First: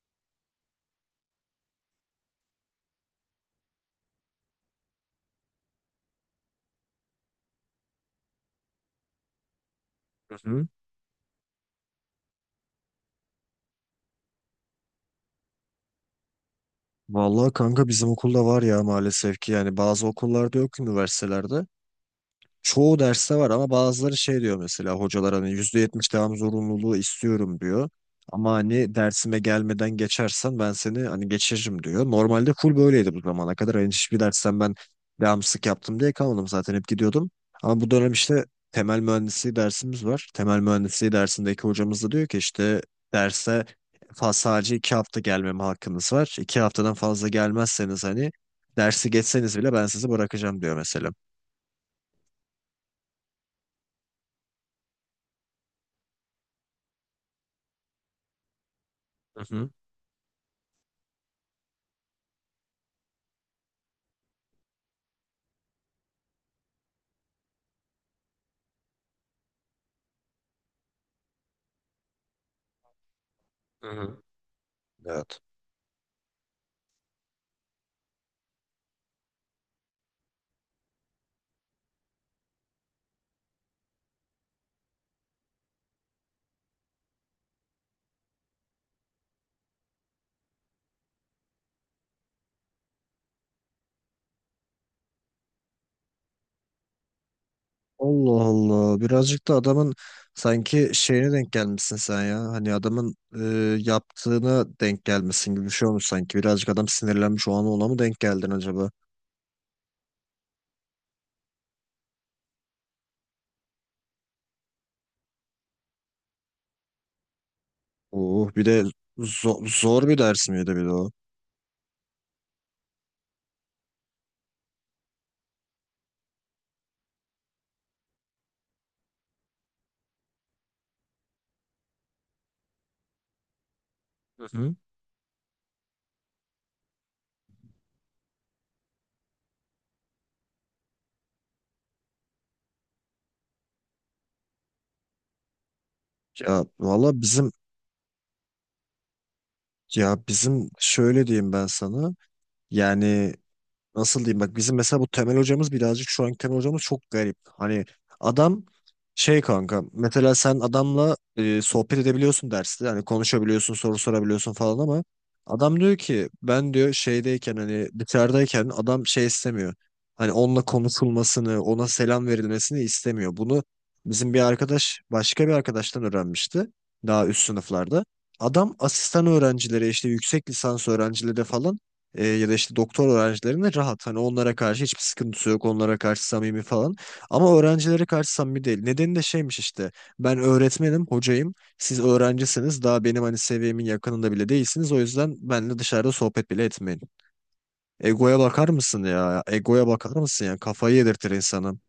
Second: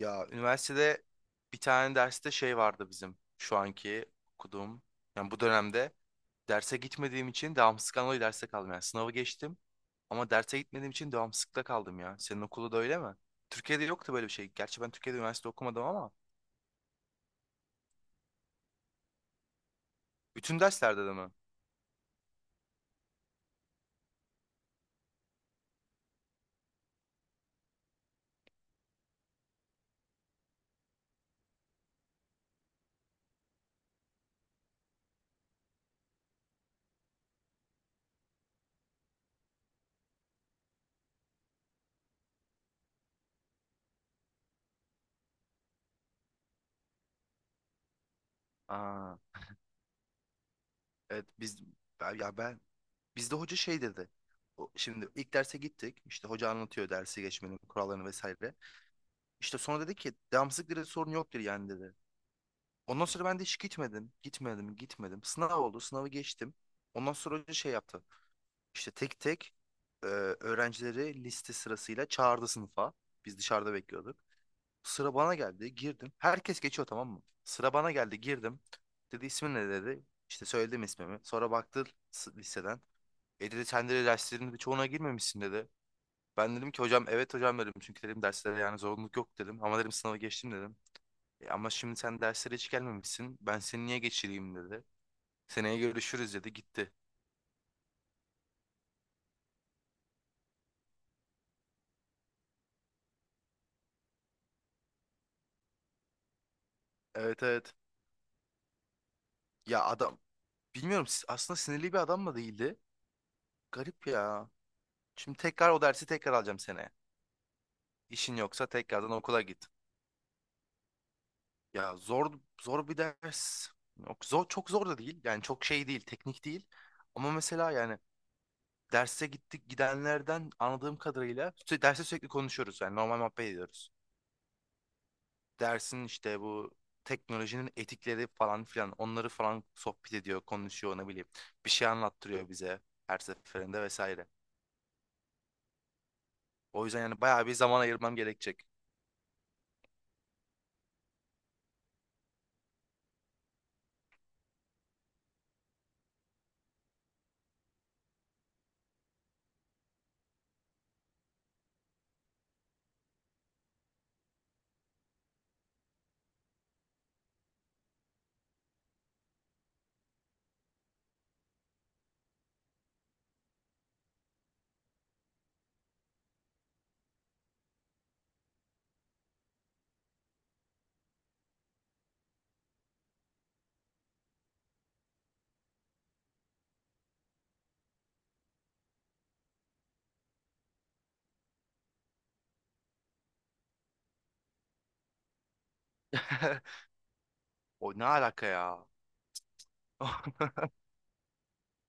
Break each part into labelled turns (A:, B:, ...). A: Ya üniversitede bir tane derste şey vardı bizim şu anki okuduğum. Yani bu dönemde derse gitmediğim için devamsızlıktan dolayı derste kaldım. Yani sınavı geçtim ama derse
B: Hı.
A: gitmediğim için devamsızlıkta kaldım ya. Senin okulda da öyle mi? Türkiye'de yoktu böyle bir şey. Gerçi ben Türkiye'de üniversite okumadım ama
B: Vallahi kanka bizim okulda var ya, maalesef ki. Yani bazı okullarda
A: bütün
B: yok,
A: derslerde de mi?
B: üniversitelerde. Çoğu derste var ama bazıları şey diyor, mesela hocalar hani %70 devam zorunluluğu istiyorum diyor. Ama hani dersime gelmeden geçersen ben seni hani geçiririm diyor. Normalde full böyleydi bu zamana kadar. Hani hiçbir dersten ben devamsızlık yaptım diye kalmadım, zaten hep gidiyordum. Ama bu dönem işte temel mühendisliği dersimiz var. Temel mühendisliği dersindeki hocamız da diyor ki işte derse sadece iki hafta gelmeme hakkınız var. İki haftadan fazla gelmezseniz hani dersi
A: Aa,
B: geçseniz bile ben sizi bırakacağım diyor mesela.
A: evet biz ben bizde hoca şey dedi. Şimdi ilk derse gittik. İşte hoca anlatıyor dersi geçmenin kurallarını vesaire.
B: Hı
A: İşte
B: hı.
A: sonra dedi ki devamsızlık dedi sorun yok dedi yani dedi. Ondan sonra ben de hiç gitmedim. Gitmedim, gitmedim. Sınav oldu, sınavı geçtim. Ondan sonra hoca şey yaptı. İşte tek tek e, öğrencileri liste sırasıyla çağırdı sınıfa. Biz dışarıda
B: Hı
A: bekliyorduk.
B: hı.
A: Sıra bana
B: Evet.
A: geldi, girdim. Herkes geçiyor tamam mı? Sıra bana geldi, girdim. Dedi ismin ne dedi. İşte söyledim ismimi. Sonra baktı listeden. E dedi sen de derslerinin birçoğuna girmemişsin dedi. Ben dedim ki hocam evet hocam dedim. Çünkü dedim derslere yani zorunluluk yok dedim. Ama dedim sınava geçtim dedim. E ama şimdi sen derslere hiç gelmemişsin. Ben seni niye geçireyim dedi. Seneye görüşürüz dedi gitti.
B: Allah Allah. Birazcık da adamın sanki şeyine denk gelmişsin sen ya. Hani adamın yaptığına denk gelmesin gibi bir şey olmuş sanki. Birazcık adam
A: Evet
B: sinirlenmiş o an,
A: evet.
B: ona mı denk geldin acaba?
A: Ya adam bilmiyorum aslında sinirli bir adam mı değildi? Garip ya. Şimdi tekrar o dersi tekrar alacağım seneye. İşin
B: Oh, bir
A: yoksa
B: de
A: tekrardan okula git.
B: zor bir ders miydi bir de o?
A: Ya zor zor bir ders. Yok, zor, çok zor da değil. Yani çok şey değil, teknik değil. Ama mesela yani derse gittik gidenlerden anladığım kadarıyla derste sürekli konuşuyoruz. Yani normal muhabbet ediyoruz.
B: Hı hı.
A: Dersin işte bu teknolojinin etikleri falan filan onları falan sohbet ediyor, konuşuyor ne bileyim. Bir şey anlattırıyor bize her seferinde vesaire.
B: Ya
A: O yüzden
B: valla
A: yani bayağı
B: bizim,
A: bir zaman ayırmam gerekecek.
B: ya bizim şöyle diyeyim ben sana. Yani nasıl diyeyim, bak bizim mesela bu temel hocamız birazcık, şu anki temel hocamız çok garip. Hani adam şey kanka, mesela sen adamla sohbet edebiliyorsun derste, hani konuşabiliyorsun, soru sorabiliyorsun falan, ama adam diyor ki ben diyor şeydeyken, hani dışarıdayken adam şey istemiyor. Hani onunla konuşulmasını, ona selam verilmesini istemiyor. Bunu bizim bir arkadaş başka bir arkadaştan öğrenmişti, daha üst sınıflarda. Adam asistan öğrencilere, işte yüksek lisans öğrencilere falan, ya da işte doktor öğrencilerine rahat. Hani onlara karşı hiçbir sıkıntısı yok. Onlara karşı samimi falan. Ama öğrencilere karşı samimi değil. Nedeni de şeymiş işte. Ben öğretmenim, hocayım. Siz öğrencisiniz. Daha benim hani seviyemin yakınında bile değilsiniz. O yüzden benimle dışarıda sohbet bile etmeyin.
A: O ne
B: Egoya
A: alaka
B: bakar
A: ya?
B: mısın ya? Egoya bakar mısın ya? Kafayı yedirtir insanın.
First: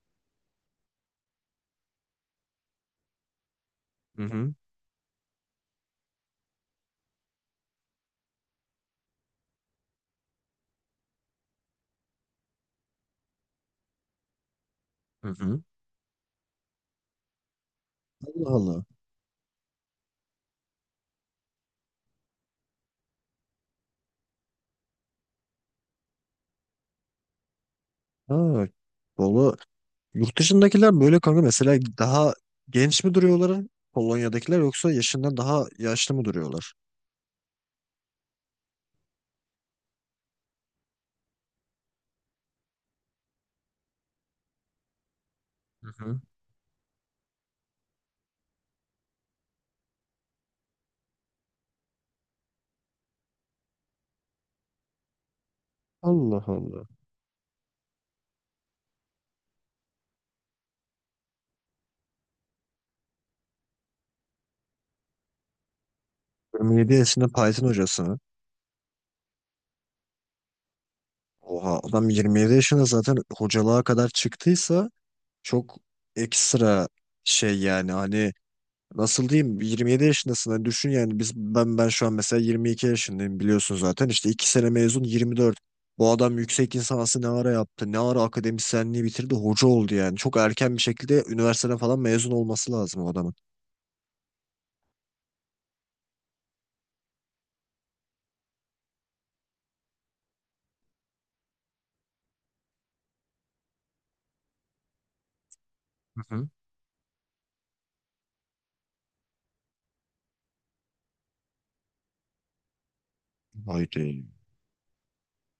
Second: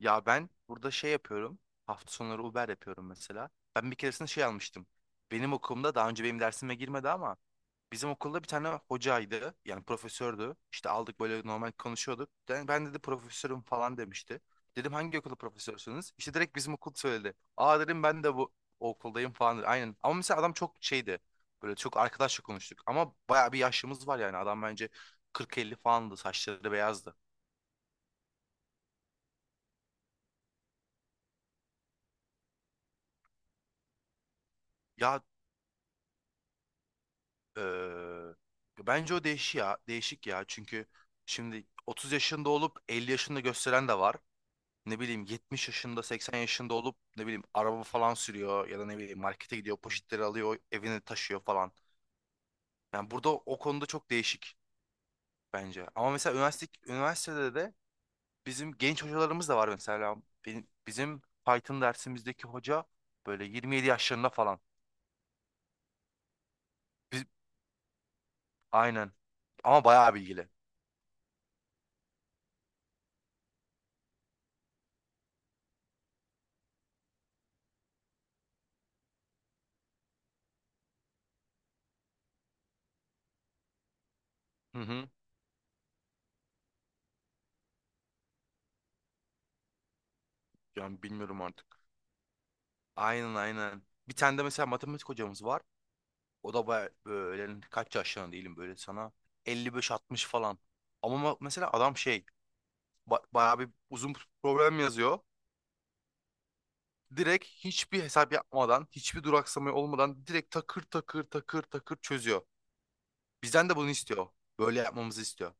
A: Ya ben burada şey yapıyorum. Hafta sonları Uber yapıyorum mesela. Ben bir
B: Hı
A: keresinde şey
B: hı.
A: almıştım. Benim okulumda daha önce benim dersime girmedi ama bizim okulda bir tane hocaydı. Yani profesördü. İşte aldık böyle normal konuşuyorduk. Ben dedi profesörüm falan demişti. Dedim hangi
B: Hı
A: okulda
B: hı.
A: profesörsünüz? İşte direkt bizim okul söyledi. Aa dedim ben de
B: Allah
A: bu
B: Allah.
A: okuldayım falan. Aynen. Ama mesela adam çok şeydi. Böyle çok arkadaşça konuştuk. Ama bayağı bir yaşımız var yani. Adam bence 40-50 falandı. Saçları beyazdı.
B: Ha. Valla yurt dışındakiler böyle kanka, mesela daha genç mi duruyorlar Polonya'dakiler, yoksa
A: Ya
B: yaşından daha yaşlı mı duruyorlar?
A: eee, bence o değişik ya. Değişik ya. Çünkü şimdi 30 yaşında olup 50 yaşında gösteren de var. Ne bileyim 70
B: Hı
A: yaşında
B: hı.
A: 80 yaşında olup ne bileyim araba falan sürüyor ya da ne bileyim markete gidiyor poşetleri alıyor evine taşıyor falan. Yani burada o konuda çok değişik bence. Ama mesela
B: Allah Allah.
A: üniversitede de bizim genç hocalarımız da var mesela. Bizim Python dersimizdeki hoca böyle 27 yaşlarında falan.
B: 27
A: Biz,
B: yaşında Python hocası mı?
A: aynen. Ama bayağı bilgili.
B: Oha, adam 27 yaşında zaten hocalığa kadar çıktıysa çok ekstra şey, yani hani nasıl diyeyim, 27 yaşındasın hani, düşün yani biz, ben şu an mesela 22 yaşındayım, biliyorsun zaten, işte 2 sene
A: Hı
B: mezun,
A: hı.
B: 24. Bu adam yüksek lisansı ne ara yaptı, ne ara akademisyenliği bitirdi, hoca oldu? Yani çok erken bir
A: Yani
B: şekilde
A: bilmiyorum
B: üniversiteden
A: artık.
B: falan mezun olması lazım o adamın.
A: Aynen aynen. Bir tane de mesela matematik hocamız var. O da böyle kaç yaşlarında değilim böyle sana 55 60 falan. Ama mesela adam şey bayağı bir uzun problem yazıyor.
B: Hı hı.
A: Direkt hiçbir hesap yapmadan, hiçbir duraksama olmadan direkt takır takır takır takır çözüyor. Bizden de bunu
B: Haydi.
A: istiyor. Böyle yapmamızı istiyor.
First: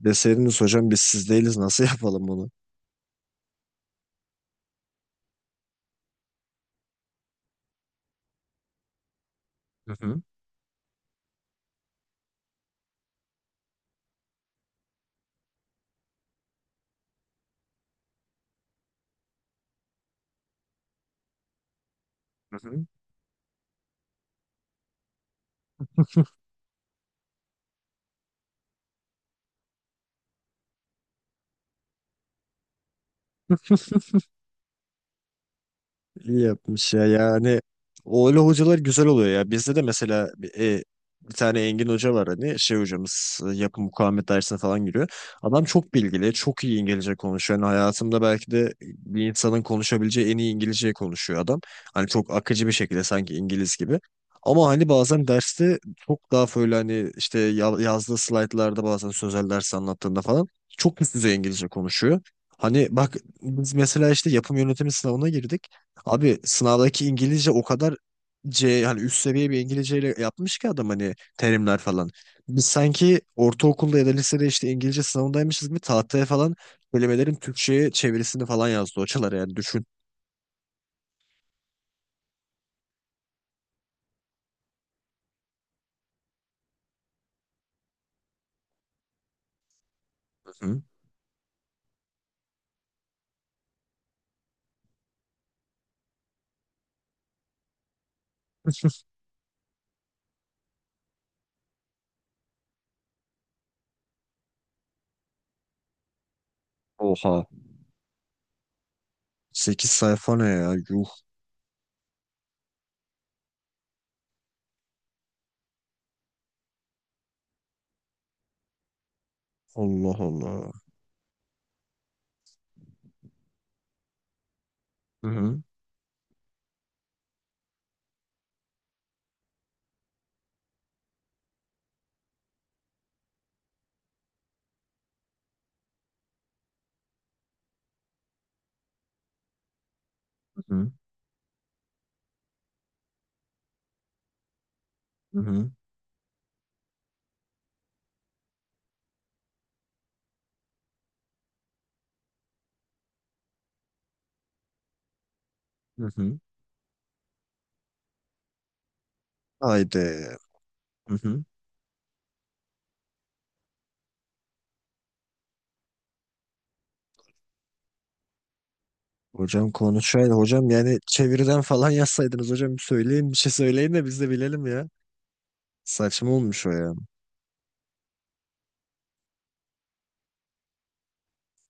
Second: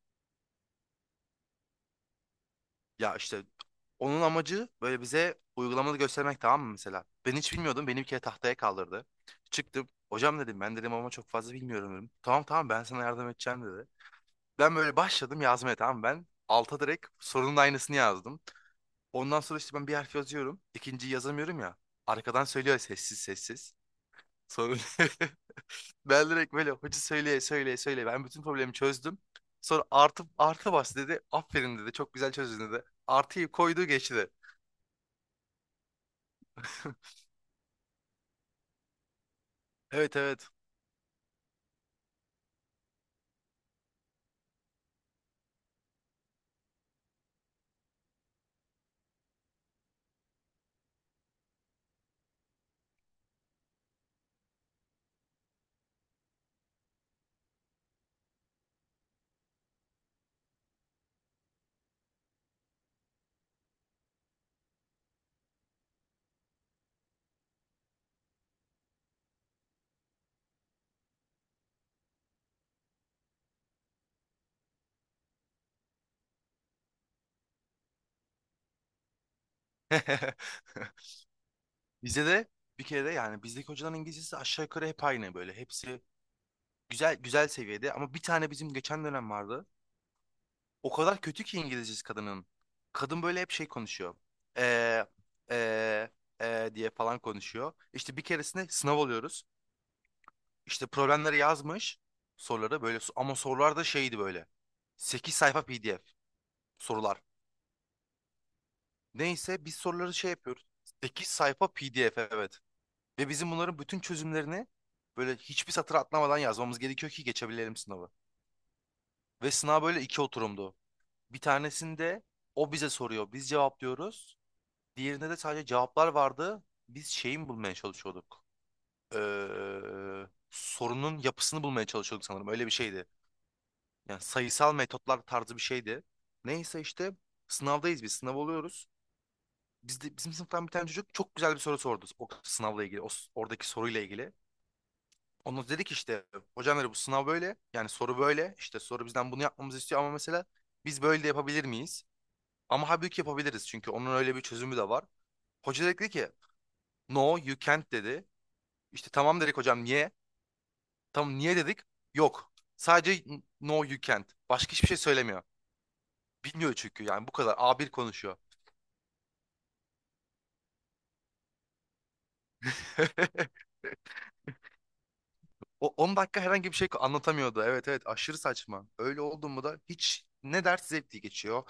B: Deseydiniz hocam biz siz değiliz, nasıl yapalım bunu?
A: Ya işte onun amacı böyle bize uygulamalı göstermek tamam mı mesela? Ben hiç bilmiyordum. Beni bir kere tahtaya kaldırdı. Çıktım.
B: Hı hı.
A: Hocam dedim ben dedim ama çok fazla bilmiyorum dedim. Tamam tamam ben sana yardım edeceğim dedi. Ben böyle başladım yazmaya tamam mı? Ben. Alta direkt sorunun aynısını yazdım. Ondan sonra işte ben bir harf yazıyorum. İkinciyi yazamıyorum ya. Arkadan
B: Hı
A: söylüyor
B: hı.
A: sessiz sessiz. Sonra ben direkt böyle hoca söyleye söyleye söyleye. Ben bütün problemi çözdüm. Sonra artı bas dedi. Aferin dedi. Çok güzel çözdün dedi. Artıyı koydu geçti.
B: İyi yapmış ya yani, o öyle hocalar güzel oluyor ya. Bizde de
A: Evet
B: mesela
A: evet.
B: bir tane Engin Hoca var, hani şey hocamız, yapı mukavemet dersine falan giriyor, adam çok bilgili, çok iyi İngilizce konuşuyor. Yani hayatımda belki de bir insanın konuşabileceği en iyi İngilizceyi konuşuyor adam, hani çok akıcı bir şekilde sanki İngiliz gibi. Ama hani bazen derste çok daha böyle hani işte yazdığı slaytlarda, bazen sözel ders anlattığında falan çok üst düzey İngilizce konuşuyor. Hani bak, biz mesela işte yapım yönetimi sınavına girdik. Abi sınavdaki İngilizce o kadar C, hani üst seviye bir İngilizceyle yapmış ki adam, hani terimler falan. Biz sanki ortaokulda ya da lisede işte İngilizce sınavındaymışız gibi tahtaya falan kelimelerin Türkçe'ye çevirisini falan yazdı hocalar, yani düşün.
A: Bize de bir kere de yani bizdeki hocaların İngilizcesi aşağı yukarı hep aynı böyle. Hepsi güzel güzel seviyede ama bir tane bizim geçen dönem vardı.
B: Hı.
A: O kadar kötü ki İngilizcesi kadının. Kadın böyle hep şey konuşuyor. Ee, ee, ee diye falan konuşuyor. İşte bir keresinde sınav oluyoruz. İşte problemleri yazmış. Soruları böyle ama sorular da şeydi böyle. 8 sayfa PDF sorular.
B: Oha.
A: Neyse biz
B: Sekiz
A: soruları şey
B: sayfa ne
A: yapıyoruz.
B: ya? Yuh.
A: 8 sayfa PDF evet. Ve bizim bunların bütün çözümlerini böyle hiçbir satır atlamadan yazmamız gerekiyor ki geçebilelim sınavı. Ve sınav böyle
B: Allah
A: iki
B: Allah.
A: oturumdu. Bir tanesinde o bize soruyor. Biz cevaplıyoruz.
B: Hı
A: Diğerinde de
B: hı.
A: sadece cevaplar vardı. Biz şeyin bulmaya çalışıyorduk. Sorunun yapısını bulmaya çalışıyorduk sanırım. Öyle bir şeydi. Yani sayısal metotlar tarzı bir şeydi. Neyse işte sınavdayız biz. Sınav oluyoruz. Bizim
B: Hı
A: sınıftan bir tane
B: hı.
A: çocuk çok güzel bir soru sordu. O sınavla ilgili, oradaki soruyla ilgili.
B: Hı
A: Onu
B: hı.
A: dedik işte hocam dedi bu sınav böyle. Yani soru böyle. İşte soru bizden bunu yapmamızı istiyor ama mesela biz böyle de yapabilir miyiz? Ama halbuki yapabiliriz çünkü onun öyle bir çözümü de var. Hoca dedi ki
B: Hı.
A: no you can't dedi. İşte tamam dedik hocam
B: Haydi.
A: niye?
B: Hı
A: Tamam
B: hı.
A: niye dedik? Yok. Sadece no you can't. Başka hiçbir şey söylemiyor. Bilmiyor çünkü yani bu kadar A1 konuşuyor.
B: Hocam konuşaydı. Hocam yani çeviriden falan yazsaydınız, hocam söyleyin bir şey, söyleyin de biz de bilelim ya.
A: O 10
B: Saçma
A: dakika
B: olmuş
A: herhangi
B: o
A: bir şey
B: ya.
A: anlatamıyordu. Evet evet aşırı saçma. Öyle oldu mu da hiç ne ders zevkli geçiyor.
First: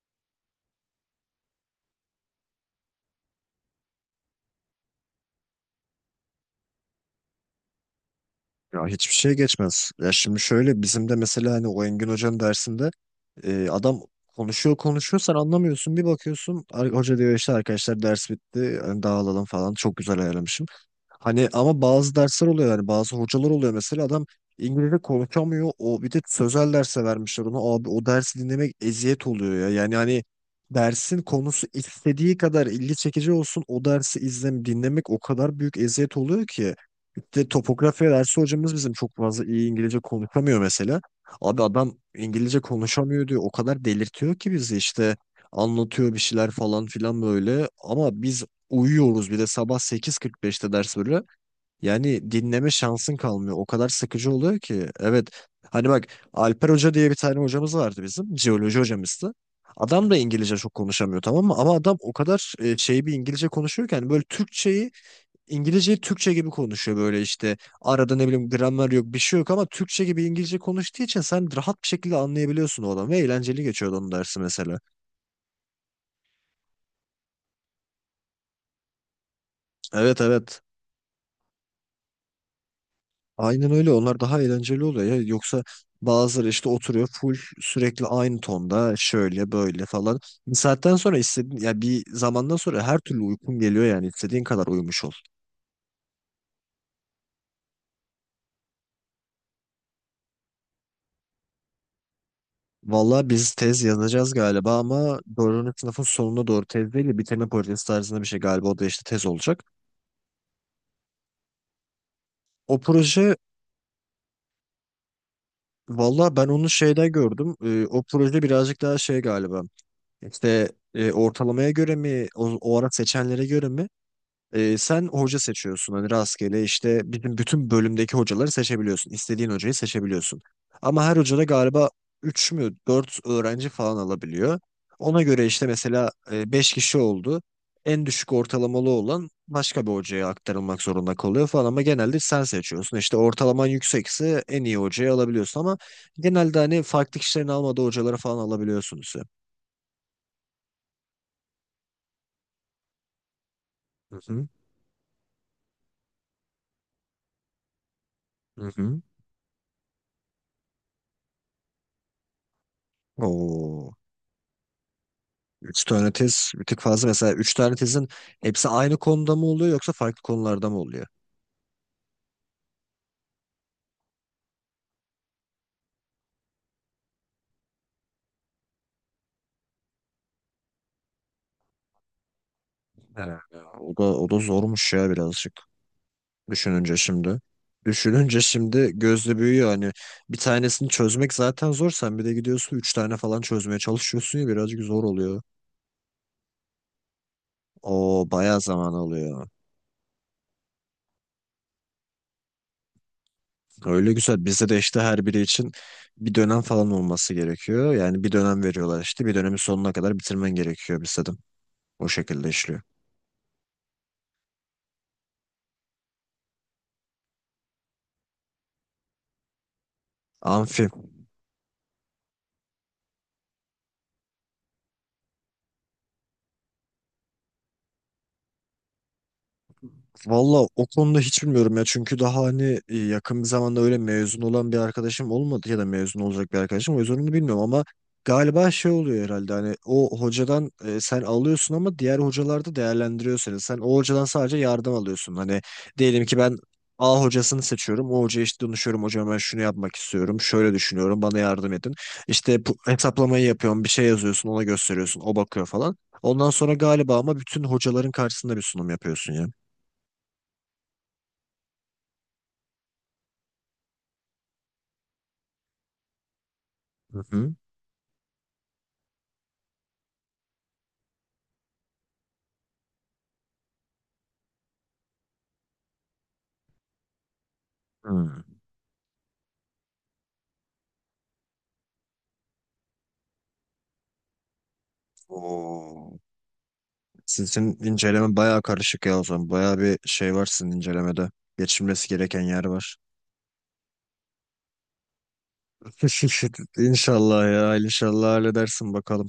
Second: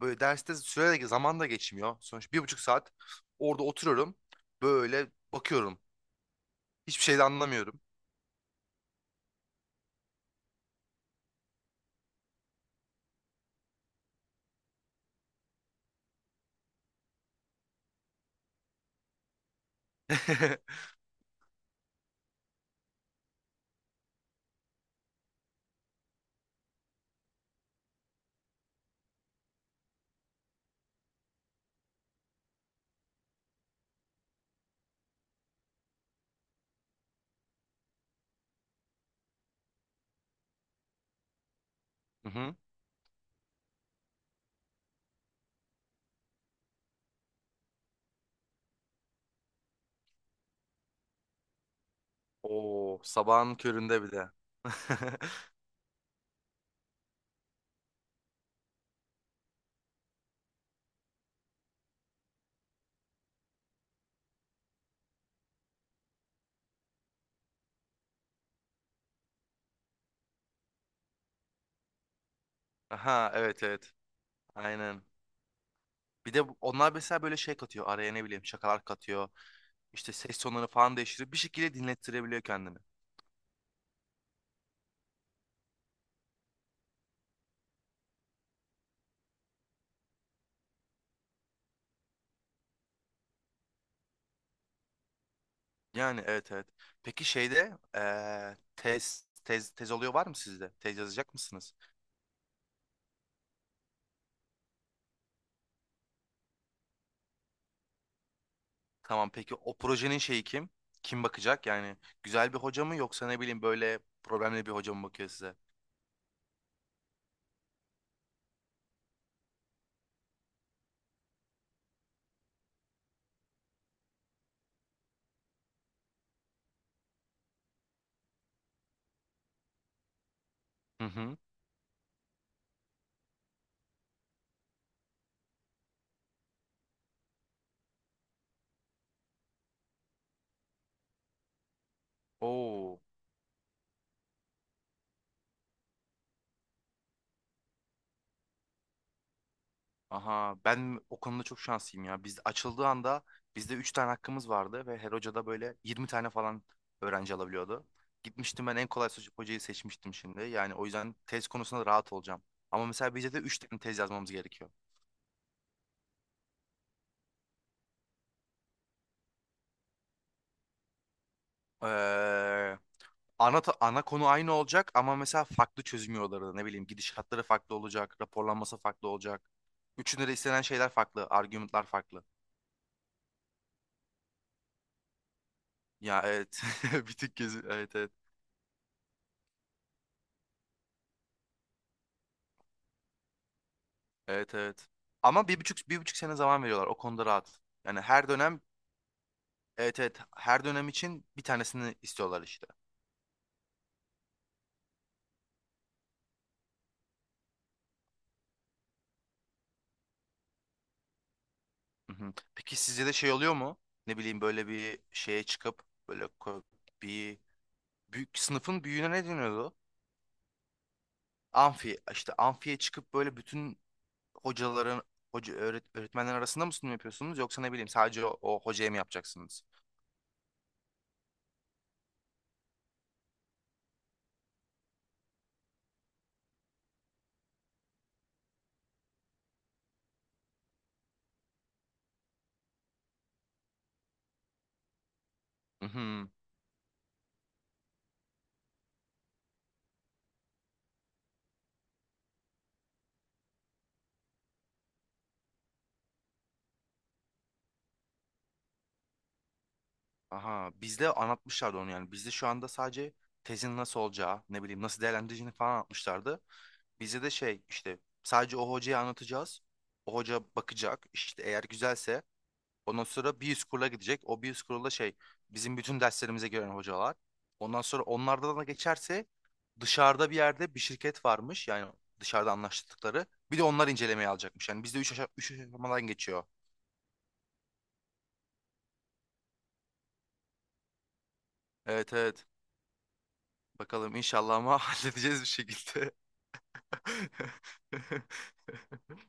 A: Böyle derste süre de zaman da geçmiyor. Sonuç 1,5 saat orada oturuyorum. Böyle bakıyorum. Hiçbir şey de anlamıyorum.
B: Ya hiçbir şey geçmez. Ya şimdi şöyle, bizim de mesela hani o Engin Hoca'nın dersinde adam konuşuyor konuşuyor, sen anlamıyorsun. Bir bakıyorsun hoca diyor işte arkadaşlar ders bitti hani dağılalım falan, çok güzel ayarlamışım. Hani ama bazı dersler oluyor, yani bazı hocalar oluyor mesela, adam İngilizce konuşamıyor. O bir de sözel derse vermişler ona. Abi o dersi dinlemek eziyet oluyor ya. Yani hani dersin konusu istediği kadar ilgi çekici olsun, o dersi izlem dinlemek o kadar büyük eziyet oluyor ki, de topografya dersi hocamız bizim çok fazla iyi İngilizce konuşamıyor mesela. Abi adam
A: Hı hı.
B: İngilizce konuşamıyor diyor. O kadar delirtiyor ki bizi, işte anlatıyor bir şeyler falan filan böyle. Ama biz uyuyoruz, bir de sabah 8.45'te ders böyle. Yani dinleme
A: Oo,
B: şansın kalmıyor.
A: sabahın
B: O kadar
A: köründe bir
B: sıkıcı
A: de.
B: oluyor ki. Evet. Hani bak, Alper Hoca diye bir tane hocamız vardı bizim. Jeoloji hocamızdı. Adam da İngilizce çok konuşamıyor, tamam mı? Ama adam o kadar şey bir İngilizce konuşuyor ki, hani böyle Türkçeyi, İngilizceyi Türkçe gibi konuşuyor böyle işte. Arada ne bileyim gramer yok, bir şey yok, ama Türkçe gibi İngilizce konuştuğu için sen rahat bir şekilde anlayabiliyorsun o adamı ve
A: Aha
B: eğlenceli
A: evet
B: geçiyor
A: evet.
B: onun dersi mesela.
A: Aynen. Bir de onlar mesela böyle şey katıyor. Araya ne bileyim şakalar katıyor. İşte
B: Evet
A: ses
B: evet.
A: tonları falan değiştirip bir şekilde dinlettirebiliyor kendini.
B: Aynen öyle, onlar daha eğlenceli oluyor ya. Yoksa bazıları işte oturuyor full sürekli aynı tonda, şöyle böyle falan. Bir saatten sonra istediğin, ya bir zamandan sonra her türlü uykun geliyor, yani istediğin kadar uyumuş ol.
A: Yani evet evet. Peki şeyde tez oluyor var mı sizde? Tez yazacak mısınız?
B: Valla biz tez yazacağız galiba, ama dördüncü sınıfın sonuna doğru, tez değil de bitirme projesi tarzında bir şey galiba, o da işte tez
A: Tamam peki
B: olacak.
A: o projenin şeyi kim? Kim bakacak? Yani güzel bir
B: O
A: hoca mı yoksa
B: proje,
A: ne bileyim böyle problemli bir hoca mı bakıyor size?
B: valla ben onu şeyde gördüm. O proje birazcık daha şey galiba. İşte ortalamaya göre mi, o, o ara seçenlere göre mi. Sen hoca seçiyorsun hani, rastgele işte bizim bütün bölümdeki hocaları seçebiliyorsun. İstediğin hocayı seçebiliyorsun. Ama
A: Hı
B: her hoca
A: hı.
B: da galiba 3 mü 4 öğrenci falan alabiliyor. Ona göre işte, mesela 5 kişi oldu. En düşük ortalamalı olan başka bir hocaya aktarılmak zorunda kalıyor falan, ama genelde sen seçiyorsun.
A: Oo.
B: İşte ortalaman yüksekse en iyi hocayı alabiliyorsun, ama genelde hani farklı kişilerin almadığı hocaları falan alabiliyorsunuz.
A: Aha ben o konuda çok şanslıyım ya. Biz açıldığı anda bizde 3 tane
B: Hı hı.
A: hakkımız vardı ve her hoca da böyle 20 tane falan öğrenci alabiliyordu.
B: Hı
A: Gitmiştim ben en
B: hı.
A: kolay hocayı seçmiştim şimdi. Yani o yüzden tez konusunda rahat olacağım. Ama mesela bizde de 3 tane
B: Oo.
A: tez yazmamız gerekiyor.
B: Üç tane tez bir tık fazla. Mesela üç tane tezin hepsi aynı konuda mı oluyor, yoksa farklı konularda mı oluyor?
A: Ee, ana konu aynı olacak ama mesela farklı çözüm yolları ne bileyim gidişatları farklı olacak, raporlanması farklı olacak. Üçünde de istenen şeyler farklı, argümanlar farklı.
B: Evet. O da, o da zormuş ya birazcık.
A: Ya evet
B: Düşününce
A: bir tık
B: şimdi.
A: gözü evet evet.
B: Düşününce şimdi gözle büyüyor. Hani bir tanesini çözmek zaten zor. Sen bir de gidiyorsun üç tane falan çözmeye çalışıyorsun ya,
A: Evet
B: birazcık
A: evet.
B: zor oluyor.
A: Ama 1,5 sene zaman veriyorlar. O konuda rahat. Yani
B: O
A: her
B: bayağı
A: dönem
B: zaman alıyor.
A: evet evet her dönem için bir tanesini istiyorlar işte.
B: Öyle güzel. Bizde de işte her biri için bir dönem falan olması gerekiyor. Yani bir dönem veriyorlar işte. Bir dönemin sonuna kadar bitirmen gerekiyor bizde de. O
A: Hı hı.
B: şekilde
A: Peki
B: işliyor.
A: sizce de şey oluyor mu? Ne bileyim böyle bir şeye çıkıp böyle ko- bir büyük sınıfın büyüğüne ne deniyordu?
B: Amfi.
A: Amfi işte amfiye çıkıp böyle bütün hocaların öğretmenler arasında mı sunum yapıyorsunuz yoksa ne bileyim sadece o hocaya mı yapacaksınız?
B: Valla o konuda hiç bilmiyorum ya, çünkü daha hani yakın bir zamanda öyle mezun olan bir arkadaşım olmadı ya da mezun olacak bir arkadaşım, o yüzden onu bilmiyorum. Ama galiba şey oluyor herhalde, hani o hocadan sen alıyorsun ama diğer hocalarda değerlendiriyor seni. Sen o hocadan sadece yardım alıyorsun, hani
A: Hı
B: diyelim
A: hı.
B: ki ben A hocasını seçiyorum, o hocaya işte danışıyorum, hocam ben şunu yapmak istiyorum, şöyle düşünüyorum, bana yardım edin, işte hesaplamayı yapıyorum, bir şey yazıyorsun, ona gösteriyorsun, o bakıyor falan. Ondan sonra galiba ama bütün hocaların karşısında bir sunum yapıyorsun ya.
A: Aha bizde anlatmışlardı onu yani. Bizde şu anda sadece tezin nasıl olacağı, ne bileyim nasıl değerlendireceğini falan anlatmışlardı.
B: Hı
A: Bize de
B: hı.
A: şey işte sadece o hocaya anlatacağız. O hoca bakacak işte eğer güzelse ondan sonra bir üst kurula gidecek. O bir üst kurulda şey bizim bütün derslerimize gören hocalar. Ondan sonra
B: Hmm.
A: onlardan da geçerse dışarıda bir yerde bir şirket varmış yani dışarıda anlaştıkları. Bir de onlar incelemeye alacakmış. Yani bizde 3 aşamadan
B: Oo.
A: geçiyor.
B: Sizin inceleme bayağı karışık ya o zaman. Bayağı bir şey var sizin incelemede. Geçilmesi
A: Evet
B: gereken
A: evet.
B: yer var.
A: Bakalım inşallah ama halledeceğiz bir şekilde.
B: İnşallah ya. İnşallah halledersin bakalım.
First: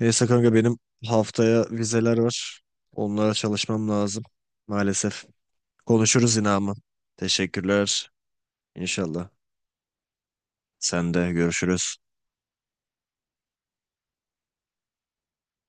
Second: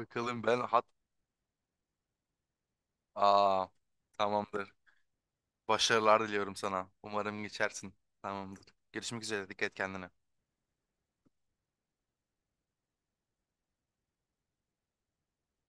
B: Neyse kanka,
A: ben
B: benim
A: hat...
B: haftaya vizeler var. Onlara
A: Aa,
B: çalışmam lazım.
A: tamamdır.
B: Maalesef.
A: Başarılar
B: Konuşuruz yine
A: diliyorum
B: ama.
A: sana. Umarım geçersin.
B: Teşekkürler.
A: Tamamdır. Görüşmek
B: İnşallah.
A: üzere. Dikkat et kendine.
B: Sen de görüşürüz.